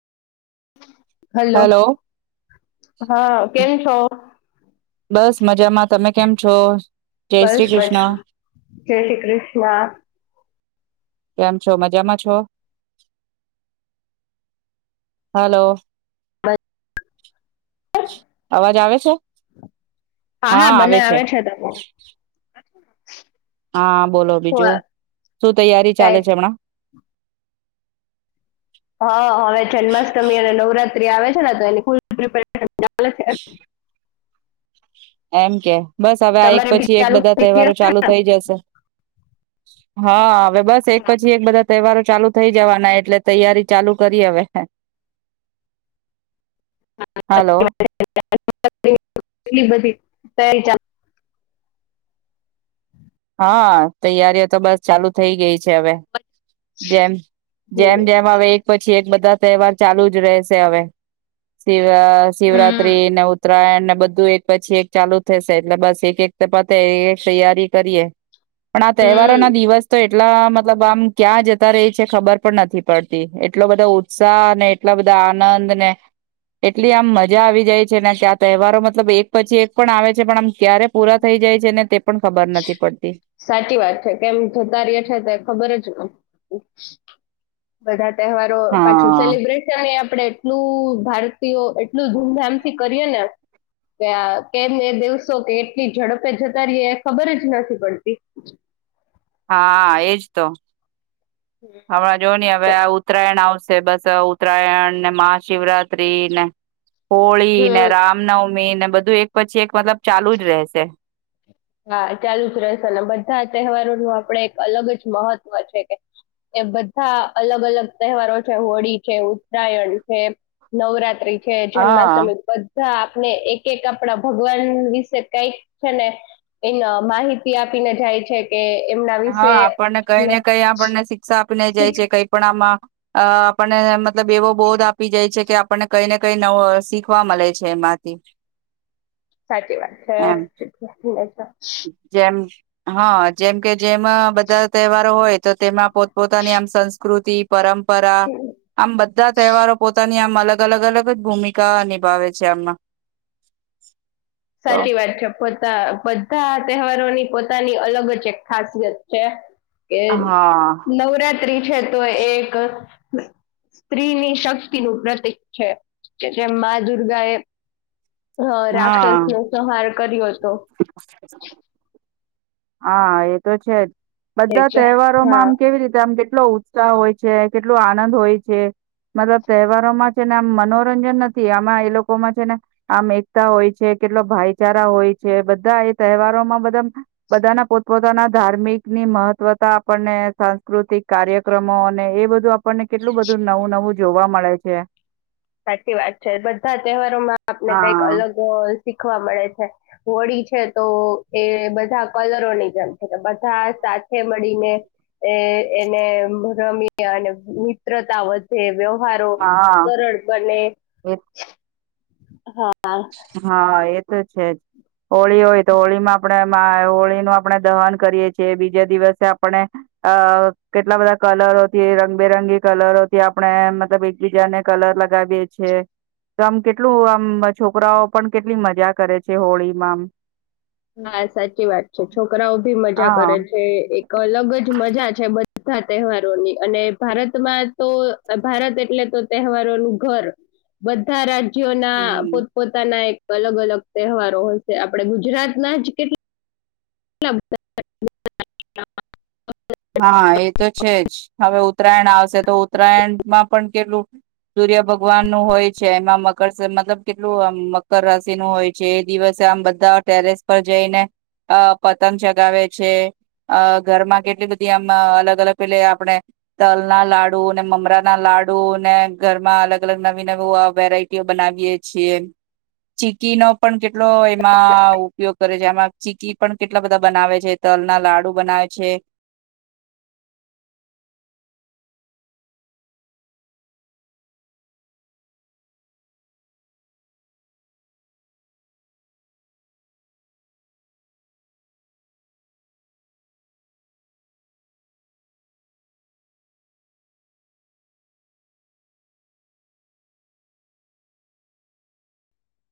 [inaudible] Hello hello હા કેમ છો બસ મજામાં તમે કેમ છો જય બસ શ્રી મજા કૃષ્ણ જય શ્રી કૃષ્ણ. કેમ છો મજામાં છો હલો અવાજ આવે છે હા હા બને આવે છે ત હા બોલો બીજું શું તૈયારી કઈ ચાલે છે હમણાં હા હવે જન્માષ્ટમી અને નવરાત્ર, ત્રી આવે છેને એની ફુલ પીરેપારેશન ચાલે છે એમ કે બસ હવે આ એક તમારે બી પછી એક ચાલુ બધા થઈ ગઈ તહેવારો હશે ચાલુ ને થઇ જશે હા હવે બસ એક પછી એક બધા તહેવારો ચાલુ થઈ જવાના એટલે તૈયારી ચાલુ કરી હવે મેં [unintelligible] બઘી [unintelligible] હા તૈયારીઓ તો બસ ચાલુ થઈ ગઈ છે હવે જેમ જેમ હમ જેમ હવે એક પછી એક બધા તહેવાર ચાલુ જ રહેશે હવે હમ શિવરાત્રીને ઉત્તરાયણ ને બધું એક પછી એક ચાલુ થશે એટલે બસ એક એક પતે એ તૈયારી કરીએ પણ આ તહેવારો હમ ના દિવસ તો એ એટલા મતલબ આમ ક્યાં જતા રહી છે ખબર પણ નથી પડતી એટલો બધો ઉત્સાહ ને એટલા બધા આનંદ ને એટલી આમ મજા આવી જાય છે ને કે આ તહેવારો મતલબ એક પછી એક પણ આવે છે પણ આમ ક્યારે પૂરા થઈ જાય છે ને તે પણ ખ સાચી વાત છે કેમ જતા રય છે તો ખબર જ ન બધા તહેવારો પાછું હા સેલિબ્રેશન કર્યે અમે આપડે એટલું ભારતીયો એટલું ધૂમધામથી કરીએ ને કે આ કેમ એ દિવસો કે એટલી ઝડપે જતા રહીએ ખબર જ નથી પડતી હા એજ તો હમણાં જો ની હવે આ ઉત્તરાયણ આવશે બસ ત ઉત્તરાયણને, મહાશિવરાત્રીને હોળીને, હમ રામનવ મીને બધું એક પછી એક મતલબ ચાલુ જ રહેશે. હા, ચાલુ જ રહેશે અને બધા તહેવારોનું આપડે એક અલગ જ મહત્વ છે કે એ બધા અલગ-અલગ તહેવારો છે, હોળી છે, ઉત્તરાયણ છે, નવરાત્રી કે હા જન્માષ્ટમી ધા આપણે એક-એક આપડા ભગવાન વિશે કઈક છે ને એ માહિતી આપીને જાય છે. કે એમના હન, વિશે આપડને કઈ આપને ને કઈ આપણને શિક્ષા આપીને જાય શીખ છે કઈ પણ આમાં અ આપડને મતલબ એવો બોધ આપી જાય છે કે આપડને કઈ ને કઈ નવ શીખવા મલે છે એમાંથી. સાચી વાત છે. એમ હન જેમ કે જેમાં બધા તહેવારો હોય તો તેમાં પોત પોતાની આમ સંસ્કૃતિ તી પરમ પરા. આમ બધા તહેવારો પોતાની આમ અલગ અલગ-અલગ જ ભૂમિકા નિભાવે છે એમાં. સાચી વાત છે. પોતા બધા તહેવારોની પોતાની અલગ જ એક ખાસિયત છે. એ હા નવરાત ત્રી છે તો એક સ્ત્રીની શક્તિનું પ્રતિક છે જેમ મા દુર્ગા એ હન રાક્ષસ સંહાર કરીયો [inaudible] હન એ તો છે જ. એ બધા છે તહેવારોમાં હા આમ કેવી રીતે આમ કે કેટલો ઉત્સાહ હોય છે. કેટલો આનંદ હોય છે. મતલબ તહેવારોમાં છે ને આમ મનોરંજન નથી આમાં એ લોકોમાં છે ને આમ એકતા હોય છે. કેટલો ભાઈચારા હોય છે. બધા એ તહેવારોમાં બધા બધાના પોતપોતાના ધાર્મિકની મહત્વતા આપડને સાંસ્કૃતિક કાર્યક્રમો અને એ બધું આપડને કેટલું બધું નવું-નવું જોવા મળે છે. સાચી વાત છે. બધા તહેવારોમાં આપને કઈક હા અલગ શીખવા મળે છે. હોળી છે તો એ બધા કલરોની જેમ છે. બધા સાથે મળીને એ એને રમીએ અને મિત્રતા વધે વ્ય હારો હા કરડ અને એ હા. હા એ. [unintelligible] છે, જ હોળી હોય તો હોળી માં આપણે [unintelligible] આપણે દહન કરીએ છીએ બીજા દિવસે આપણે અ કેટલા બધા કલરોથી રંગબેરંગી કલરોથી આપણે મતલબ એકબીજાને કલર લગાવીએ છેએ તો આમ કેટલું આમ છોકરાઓ પણ કેટલી મજા કરે છે, હોળીમાં. હા સાચી વાત છે, છોકરાઓ ભી મજા આમ હા કરે છે, એક અલગ જ મજા છે, બ બધા તહેવારોની અને ભારતમાં તો ભારત એટલે તો તહેવારોનું ઘર બધા રાજ્ય. હમ [inaudible] પોતાના એક. અલગ અલગ તહેવારો હોય છે, આપડે ગુજરાત. [inaudible] [inaudible] હા એ તો છે, જ હવે ઉત્તરાયણ આવશે તો ઉત્તરાયણમાં પણ કેટલું સૂર્ય ભગવાન નું હોય છે, એમાં મકર મતલબ કેટલું આમ મકર રાશિ નું હોય છે, એ દિવસે આમ બધા ટેરેસ પર જઈને પતંગ ચગાવે છે, અ ઘરમાં કેટલી બધી. [unintelligible] અલગ અલગ પેલે આપણે તલ ના લાડુ ને મમરા ના લાડુ ને ઘરમાં અલગ અલગ નવી નવીું વેરાયટીઓ બનાવીયએ છીએ ચીકી નો પણ કેટલો એમાં ઉપયોગ કરે છે, આમાં ચીકી પણ કેટલા બધા બનાવે છે, તલ ના લાડુ બનાવે છે.